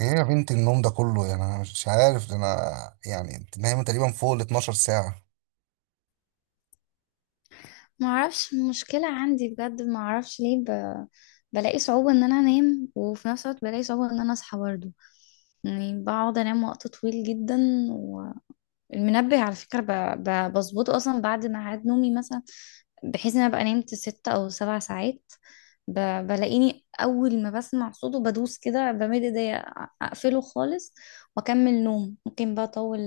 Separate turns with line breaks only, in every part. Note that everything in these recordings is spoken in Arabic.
ايه يا بنت، النوم ده كله يعني؟ انا مش عارف، ده انا يعني انت نايمه تقريبا فوق ال 12 ساعه.
ما اعرفش مشكلة عندي بجد. ما اعرفش ليه بلاقي صعوبة ان انا انام، وفي نفس الوقت بلاقي صعوبة ان انا اصحى برضه. يعني بقعد انام وقت طويل جدا. والمنبه على فكرة بظبطه اصلا بعد ميعاد نومي مثلا، بحيث ان انا ابقى نمت ست او سبع ساعات. ب... بلاقيني اول ما بسمع صوته بدوس كده، بمد ايديا اقفله خالص، واكمل نوم ممكن بقى اطول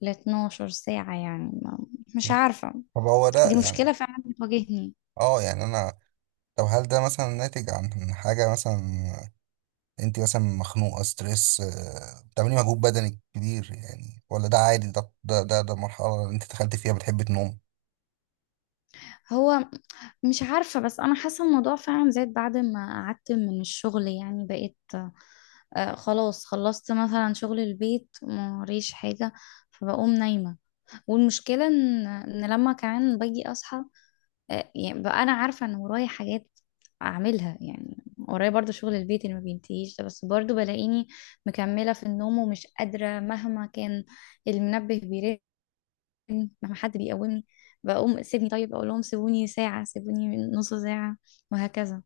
ل 12 ساعة. يعني ما... مش عارفة.
طب هو ده
دي
يعني،
مشكلة فعلا بتواجهني.
اه يعني انا، طب هل ده مثلا ناتج عن حاجه؟ مثلا انت مثلا مخنوقه، ستريس، بتعملي مجهود بدني كبير يعني؟ ولا ده عادي؟ ده مرحله اللي انت دخلت فيها بتحب تنوم.
هو، مش عارفة، بس أنا حاسة الموضوع فعلا زاد بعد ما قعدت من الشغل. يعني بقيت، آه، خلاص خلصت مثلا شغل البيت، موريش حاجة فبقوم نايمة. والمشكلة إن لما كمان باجي أصحى، آه، يعني بقى أنا عارفة إن ورايا حاجات أعملها، يعني ورايا برضو شغل البيت اللي ما بينتهيش ده، بس برضو بلاقيني مكملة في النوم ومش قادرة مهما كان المنبه بيرن، لما حد بيقومني بقوم سيبني، طيب اقول لهم سيبوني ساعة، سيبوني نص ساعة، وهكذا.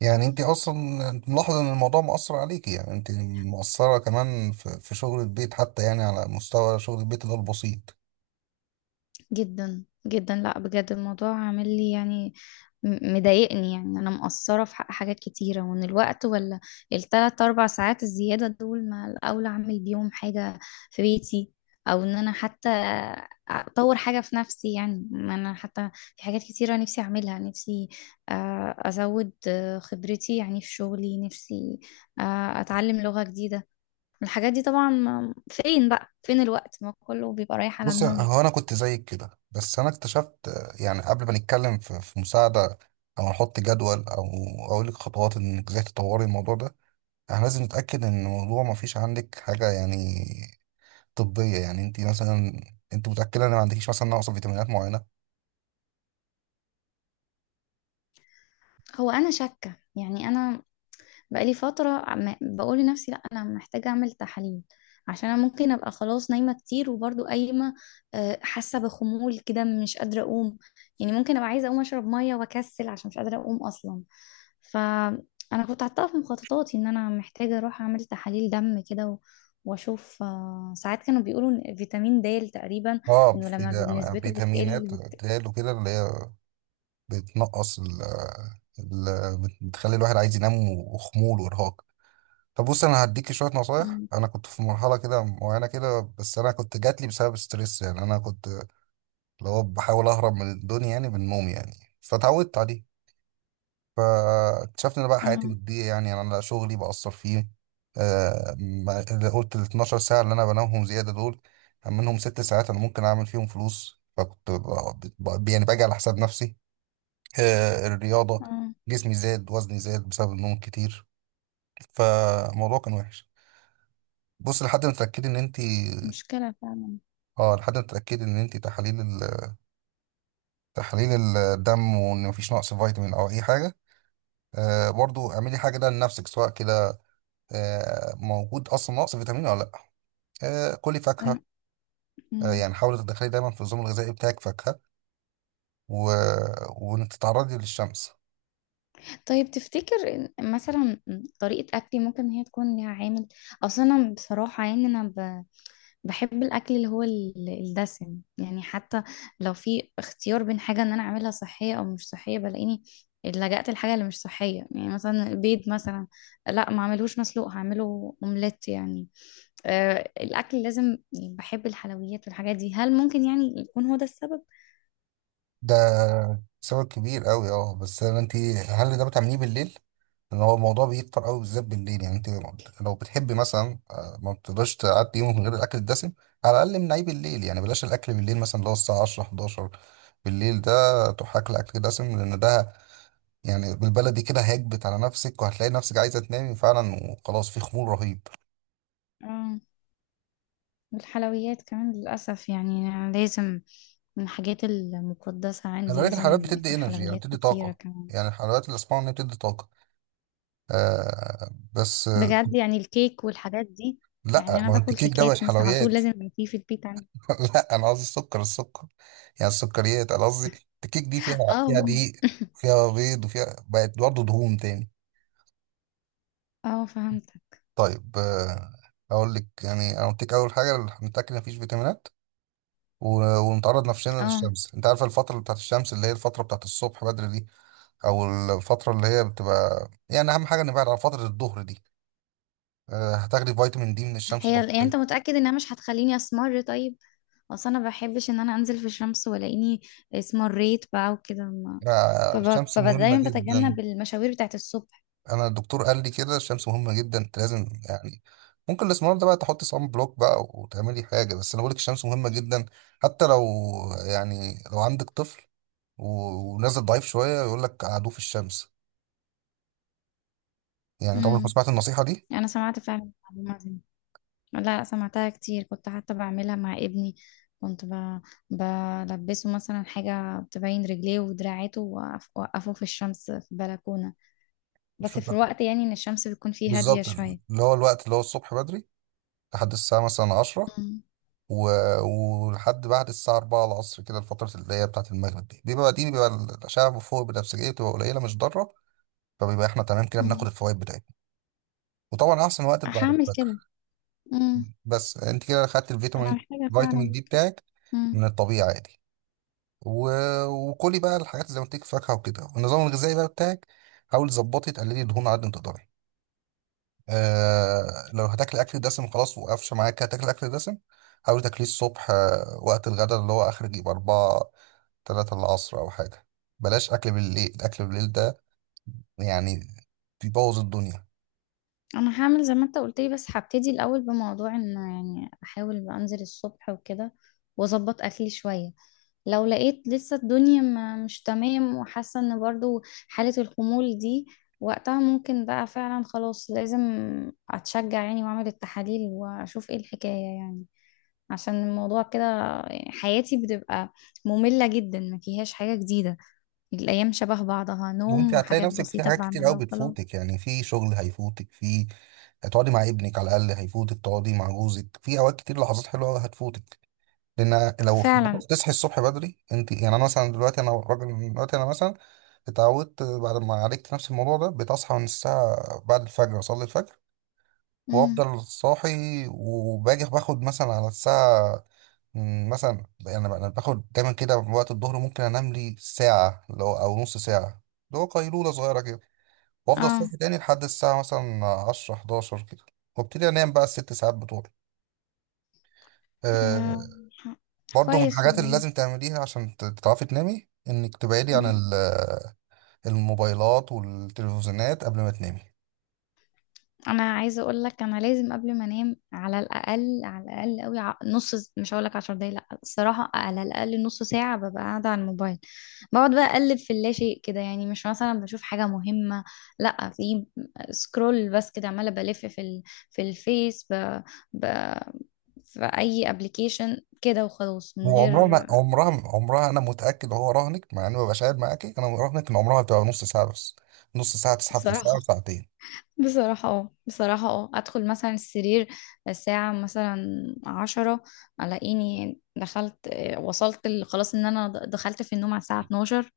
يعني انت اصلا، انت ملاحظه ان الموضوع مأثر عليكي؟ يعني انت مقصره كمان في شغل البيت حتى، يعني على مستوى شغل البيت اللي هو البسيط.
جدا جدا، لا بجد الموضوع عامل لي، يعني مضايقني. يعني انا مقصره في حق حاجات كتيره، وان الوقت ولا الثلاث اربع ساعات الزياده دول، ما الاولى اعمل بيهم حاجه في بيتي، او ان انا حتى اطور حاجه في نفسي. يعني ما انا حتى في حاجات كتيره نفسي اعملها، نفسي آه، ازود آه، خبرتي يعني في شغلي، نفسي آه، اتعلم لغه جديده. الحاجات دي طبعا فين بقى، فين الوقت، ما كله بيبقى رايح على
بص،
النوم.
هو انا كنت زيك كده، بس انا اكتشفت، يعني قبل ما نتكلم في مساعده، او نحط جدول، او اقول لك خطوات انك ازاي تطوري الموضوع ده، احنا لازم نتاكد ان الموضوع ما فيش عندك حاجه يعني طبيه. يعني انت مثلا، انت متاكده ان ما عندكيش مثلا نقص فيتامينات معينه؟
هو انا شاكه، يعني انا بقالي فتره بقول لنفسي لا انا محتاجه اعمل تحاليل، عشان انا ممكن ابقى خلاص نايمه كتير وبرضو قايمه، آه، حاسه بخمول كده مش قادره اقوم. يعني ممكن ابقى عايزه اقوم اشرب ميه واكسل عشان مش قادره اقوم اصلا. فانا كنت حاطاها في مخططاتي ان انا محتاجه اروح اعمل تحاليل دم كده واشوف، آه، ساعات كانوا بيقولوا إن فيتامين د تقريبا
اه،
انه
في
لما
أنا
نسبته بتقل
فيتامينات تقال وكده، اللي هي بتنقص، بتخلي الواحد عايز ينام، وخمول، وارهاق. طب بص، انا هديكي شويه نصايح.
مم.
انا كنت في مرحله كده معينه كده، بس انا كنت جاتلي بسبب ستريس، يعني انا كنت اللي هو بحاول اهرب من الدنيا يعني بالنوم، يعني فتعودت عليه. فاكتشفت ان بقى حياتي
اه.
بتضيع. يعني انا، لا شغلي بأثر فيه، اللي قلت ال 12 ساعه اللي انا بنامهم زياده دول، منهم ست ساعات انا ممكن اعمل فيهم فلوس، فكنت يعني باجي على حساب نفسي، الرياضه.
اه،
جسمي زاد، وزني زاد بسبب النوم كتير، فالموضوع كان وحش. بص،
مشكله فعلا.
لحد ما تتاكدي ان انت تحاليل تحاليل الدم، وان مفيش نقص فيتامين او اي حاجه. برضو اعملي حاجه ده لنفسك، سواء كده موجود اصلا نقص فيتامين ولا لا. كلي فاكهه،
أنا- مم.
يعني حاولي تدخلي دايما في النظام الغذائي بتاعك فاكهه، و... وانك تتعرضي للشمس.
طيب، تفتكر إن مثلا طريقة أكلي ممكن إن هي تكون ليها عامل؟ أصل أنا بصراحة يعني بحب الأكل اللي هو الدسم، يعني حتى لو في اختيار بين حاجة إن أنا أعملها صحية أو مش صحية بلاقيني لجأت الحاجة اللي مش صحية. يعني مثلا البيض مثلا، لا ما أعملوش مسلوق، هعمله أومليت يعني. أه، الأكل لازم، يعني بحب الحلويات والحاجات دي. هل ممكن يعني يكون هو ده السبب؟
ده سبب كبير قوي، بس انت، هل ده بتعمليه بالليل؟ لان هو الموضوع بيكتر قوي بالذات بالليل. يعني انت لو بتحبي مثلا، ما بتقدرش تعدي يومك من غير الاكل الدسم، على الاقل منعيه بالليل. يعني بلاش الاكل بالليل، مثلا اللي هو الساعه 10 11 بالليل ده، تروح اكل اكل دسم، لان ده يعني بالبلدي كده هيكبت على نفسك، وهتلاقي نفسك عايزه تنامي فعلا، وخلاص في خمول رهيب.
آه. والحلويات كمان للأسف يعني لازم، من الحاجات المقدسة
خلي
عندي
بالك، الحلويات
لازم
بتدي
اكل
انرجي، يعني
حلويات
بتدي
كتيرة
طاقه.
كمان.
يعني الحلويات اللي اسمعها ان هي بتدي طاقه، بس،
بجد يعني الكيك والحاجات دي، يعني
لا
انا
ما هو انت
باكل
كيك ده مش
كيكات مثلا على طول،
حلويات.
لازم يبقى في البيت عندي.
لا انا قصدي السكر، السكر يعني السكريات انا قصدي. الكيك دي فيها، فيها
اه.
دقيق، فيها بيض، وفيها بقت برضه دهون تاني.
اه، فهمت.
طيب، اقول لك. يعني انا قلت لك اول حاجه، نتاكد مفيش فيتامينات، ونتعرض نفسنا
اه.
للشمس. انت عارف الفتره بتاعت الشمس اللي هي الفتره بتاعت الصبح بدري دي، او الفتره اللي هي بتبقى، يعني اهم حاجه نبعد عن فتره الظهر دي. هتاخدي فيتامين دي من الشمس
هي، يعني
طبيعي.
انت متأكد انها مش هتخليني اسمر؟ طيب، اصل انا ما بحبش ان انا انزل في الشمس والاقيني اسمريت بقى وكده، ما
الشمس مهمه
فدايما
جدا.
بتجنب المشاوير بتاعت الصبح.
انا الدكتور قال لي كده، الشمس مهمه جدا، انت لازم يعني، ممكن الاسمرار ده بقى تحط صن بلوك بقى وتعملي حاجه، بس انا بقول لك الشمس مهمه جدا. حتى لو يعني لو عندك طفل ونازل ضعيف شويه، يقول لك قعدوه في الشمس. يعني انت عمرك ما
امم
سمعت النصيحه دي؟
انا سمعت فعلا المعلومة دي. لا، سمعتها كتير، كنت حتى بعملها مع ابني. كنت بلبسه مثلا حاجة بتبين رجليه ودراعاته، وأوقفه في الشمس في بلكونة،
مش
بس في
فاكر.
الوقت يعني إن الشمس بتكون فيه هادية
بالظبط
شوية.
اللي هو الوقت، اللي هو الصبح بدري لحد الساعه مثلا 10،
مم.
و... ولحد بعد الساعه 4 العصر كده، الفتره اللي هي بتاعه المغرب دي بيبقى الاشعه فوق البنفسجيه بتبقى قليله، مش ضاره. فبيبقى احنا تمام كده، بناخد
مم.
الفوائد بتاعتها. وطبعا احسن وقت بعد
هعمل كده.
الفجر.
مم.
بس انت كده خدت
أنا
الفيتامين،
محتاجة
فيتامين
فعلا.
دي بتاعك،
مم.
من الطبيعي عادي. و... وكلي بقى الحاجات زي ما قلت لك، فاكهه وكده، والنظام الغذائي بقى بتاعك، حاولي تظبطي تقللي دهون على قد ما تقدري. لو هتاكلي اكل دسم، خلاص وقفش معاك، هتاكلي اكل دسم. حاولي تاكليه الصبح، وقت الغداء اللي هو اخر يبقى أربعة، تلاتة العصر أو حاجة. بلاش أكل بالليل، أكل بالليل ده يعني بيبوظ الدنيا.
أنا هعمل زي ما أنت قلت لي، بس هبتدي الأول بموضوع إن يعني أحاول أنزل الصبح وكده، وأظبط أكلي شوية. لو لقيت لسه الدنيا ما مش تمام، وحاسة ان برضو حالة الخمول دي، وقتها ممكن بقى فعلا خلاص لازم اتشجع، يعني واعمل التحاليل واشوف ايه الحكاية. يعني عشان الموضوع كده حياتي بتبقى مملة جدا، ما فيهاش حاجة جديدة، الايام شبه بعضها،
وانت
نوم
هتلاقي
وحاجات
نفسك في
بسيطة
حاجات كتير قوي
بعملها وخلاص.
بتفوتك. يعني في شغل هيفوتك، في هتقعدي مع ابنك على الاقل هيفوتك، تقعدي مع جوزك في اوقات كتير، لحظات حلوه قوي هتفوتك، لان
فعلا.
تصحي الصبح بدري، انت يعني انا مثلا دلوقتي، انا راجل دلوقتي، انا مثلا اتعودت بعد ما عالجت نفس الموضوع ده، بتصحى من الساعه، بعد الفجر اصلي الفجر،
امم.
وافضل صاحي، وباجي باخد مثلا على الساعه، مثلا انا باخد دايما كده وقت الظهر، ممكن انام لي ساعه، او نص ساعه، اللي هو قيلوله صغيره كده. وافضل
اه.
صاحي تاني لحد الساعه مثلا 10 11 كده، وابتدي انام بقى الست ساعات بتوعي. آه
آه،
برضو من
كويس
الحاجات اللي
والله.
لازم تعمليها عشان تعرفي تنامي، انك تبعدي عن الموبايلات والتلفزيونات قبل ما تنامي.
انا عايزه اقول لك، انا لازم قبل ما انام على الاقل، على الاقل قوي، مش هقول لك 10 دقايق، لا، الصراحه على الاقل نص ساعه ببقى قاعده على الموبايل، بقعد بقى اقلب في اللا شيء كده، يعني مش مثلا بشوف حاجه مهمه، لا، في سكرول بس كده، عماله بلف في ب... في اي ابلكيشن كده وخلاص من
وعمرها ما
غير.
عمرها عمرها انا متاكد، هو رهنك مع اني مبقاش قاعد معاكي، انا راهنك ان عمرها بتبقى نص ساعه بس، نص ساعه تسحب في
بصراحه،
ساعه وساعتين.
بصراحة اه، بصراحة اه، ادخل مثلا السرير الساعة مثلا عشرة، الاقيني دخلت، آه، خلاص ان انا دخلت في النوم على الساعة 12.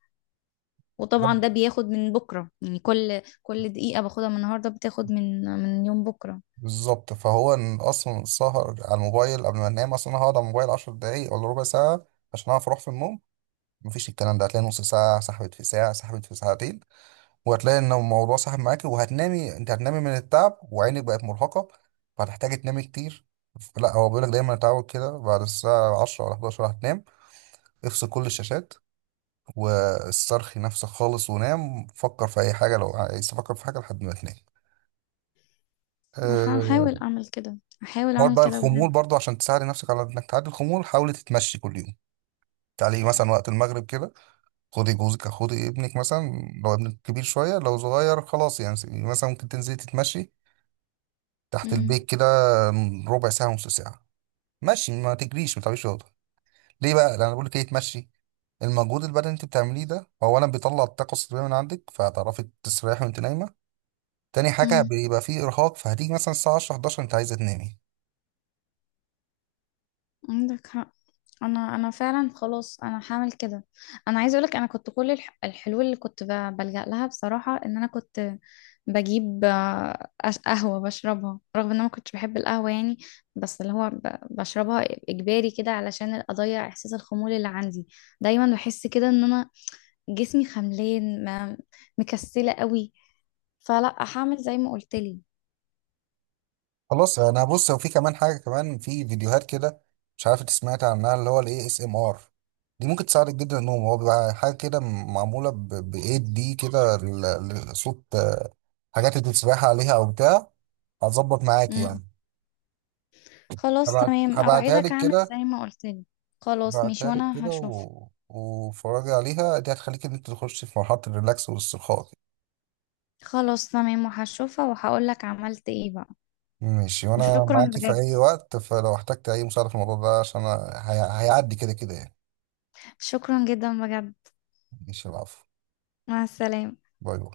وطبعا ده
ده
بياخد من بكرة، يعني كل دقيقة باخدها من النهاردة بتاخد من يوم بكرة.
بالظبط، فهو إن اصلا السهر على الموبايل قبل ما انام، اصلا انا هقعد على الموبايل 10 دقايق ولا ربع ساعه عشان اعرف اروح في النوم، مفيش. الكلام ده هتلاقي نص ساعة سحبت في ساعة، سحبت في ساعتين، وهتلاقي ان الموضوع سحب معاك، وهتنامي. انت هتنامي من التعب وعينك بقت مرهقة، فهتحتاجي تنامي كتير. لا، هو بيقولك دايما اتعود كده، بعد الساعة 10 ولا 11 هتنام، افصل كل الشاشات، واسترخي نفسك خالص، ونام، فكر في أي حاجة لو عايز تفكر في حاجة لحد ما تنام.
هحاول
أه،
اعمل كده، هحاول
حوار
اعمل
بقى
كده
الخمول
بجد.
برضو، عشان تساعد نفسك على انك تعدي الخمول، حاولي تتمشي كل يوم. تعالي مثلا وقت المغرب كده، خدي جوزك، خدي ابنك مثلا، لو ابنك كبير شوية، لو صغير خلاص يعني. مثلا ممكن تنزلي تتمشي تحت البيت كده، ربع ساعة نص ساعة، مشي، ما تجريش، ما تعمليش رياضة. ليه بقى؟ لأن أنا بقول لك إيه، تمشي. المجهود البدني اللي أنت بتعمليه ده، أولا بيطلع الطاقة السلبية من عندك، فهتعرفي تستريحي وأنت نايمة. تاني حاجة
امم.
بيبقى فيه إرهاق، فهتيجي مثلا الساعة 10 11 أنت عايزة تنامي.
عندك حق. انا فعلا خلاص انا هعمل كده. انا عايزه اقولك انا كنت كل الحلول اللي بلجأ لها، بصراحه ان انا كنت بجيب آه، قهوه بشربها، رغم ان انا ما كنتش بحب القهوه يعني، بس اللي هو بشربها اجباري كده علشان اضيع احساس الخمول اللي عندي. دايما بحس كده ان انا جسمي خملان، مكسله قوي. فلا، هعمل زي ما قلت لي.
خلاص انا، بص، وفي كمان حاجه كمان، في فيديوهات كده مش عارف انت سمعت عنها، اللي هو الاي اس ام ار. دي ممكن تساعدك جدا النوم، هو بيبقى حاجه كده معموله بايد دي كده، صوت، حاجات انت بتسبحي عليها او بتاع، هتظبط معاك يعني.
خلاص
هبعت
تمام،
هبعتها
اوعدك
لك
اعمل
كده،
زي ما قلت لي. خلاص ماشي،
هبعتها لك
وانا
كده،
هشوف.
و... وفرجي عليها، دي هتخليك ان انت تخش في مرحله الريلاكس والاسترخاء كده.
خلاص تمام، وهشوفها وهقولك عملت ايه بقى.
ماشي، وانا
وشكرا
معاكي في
بجد،
اي وقت، فلو احتجت اي مساعده في الموضوع ده، عشان أنا هيعدي كده كده يعني.
شكرا جدا بجد.
ماشي، العفو.
مع السلامة.
باي باي.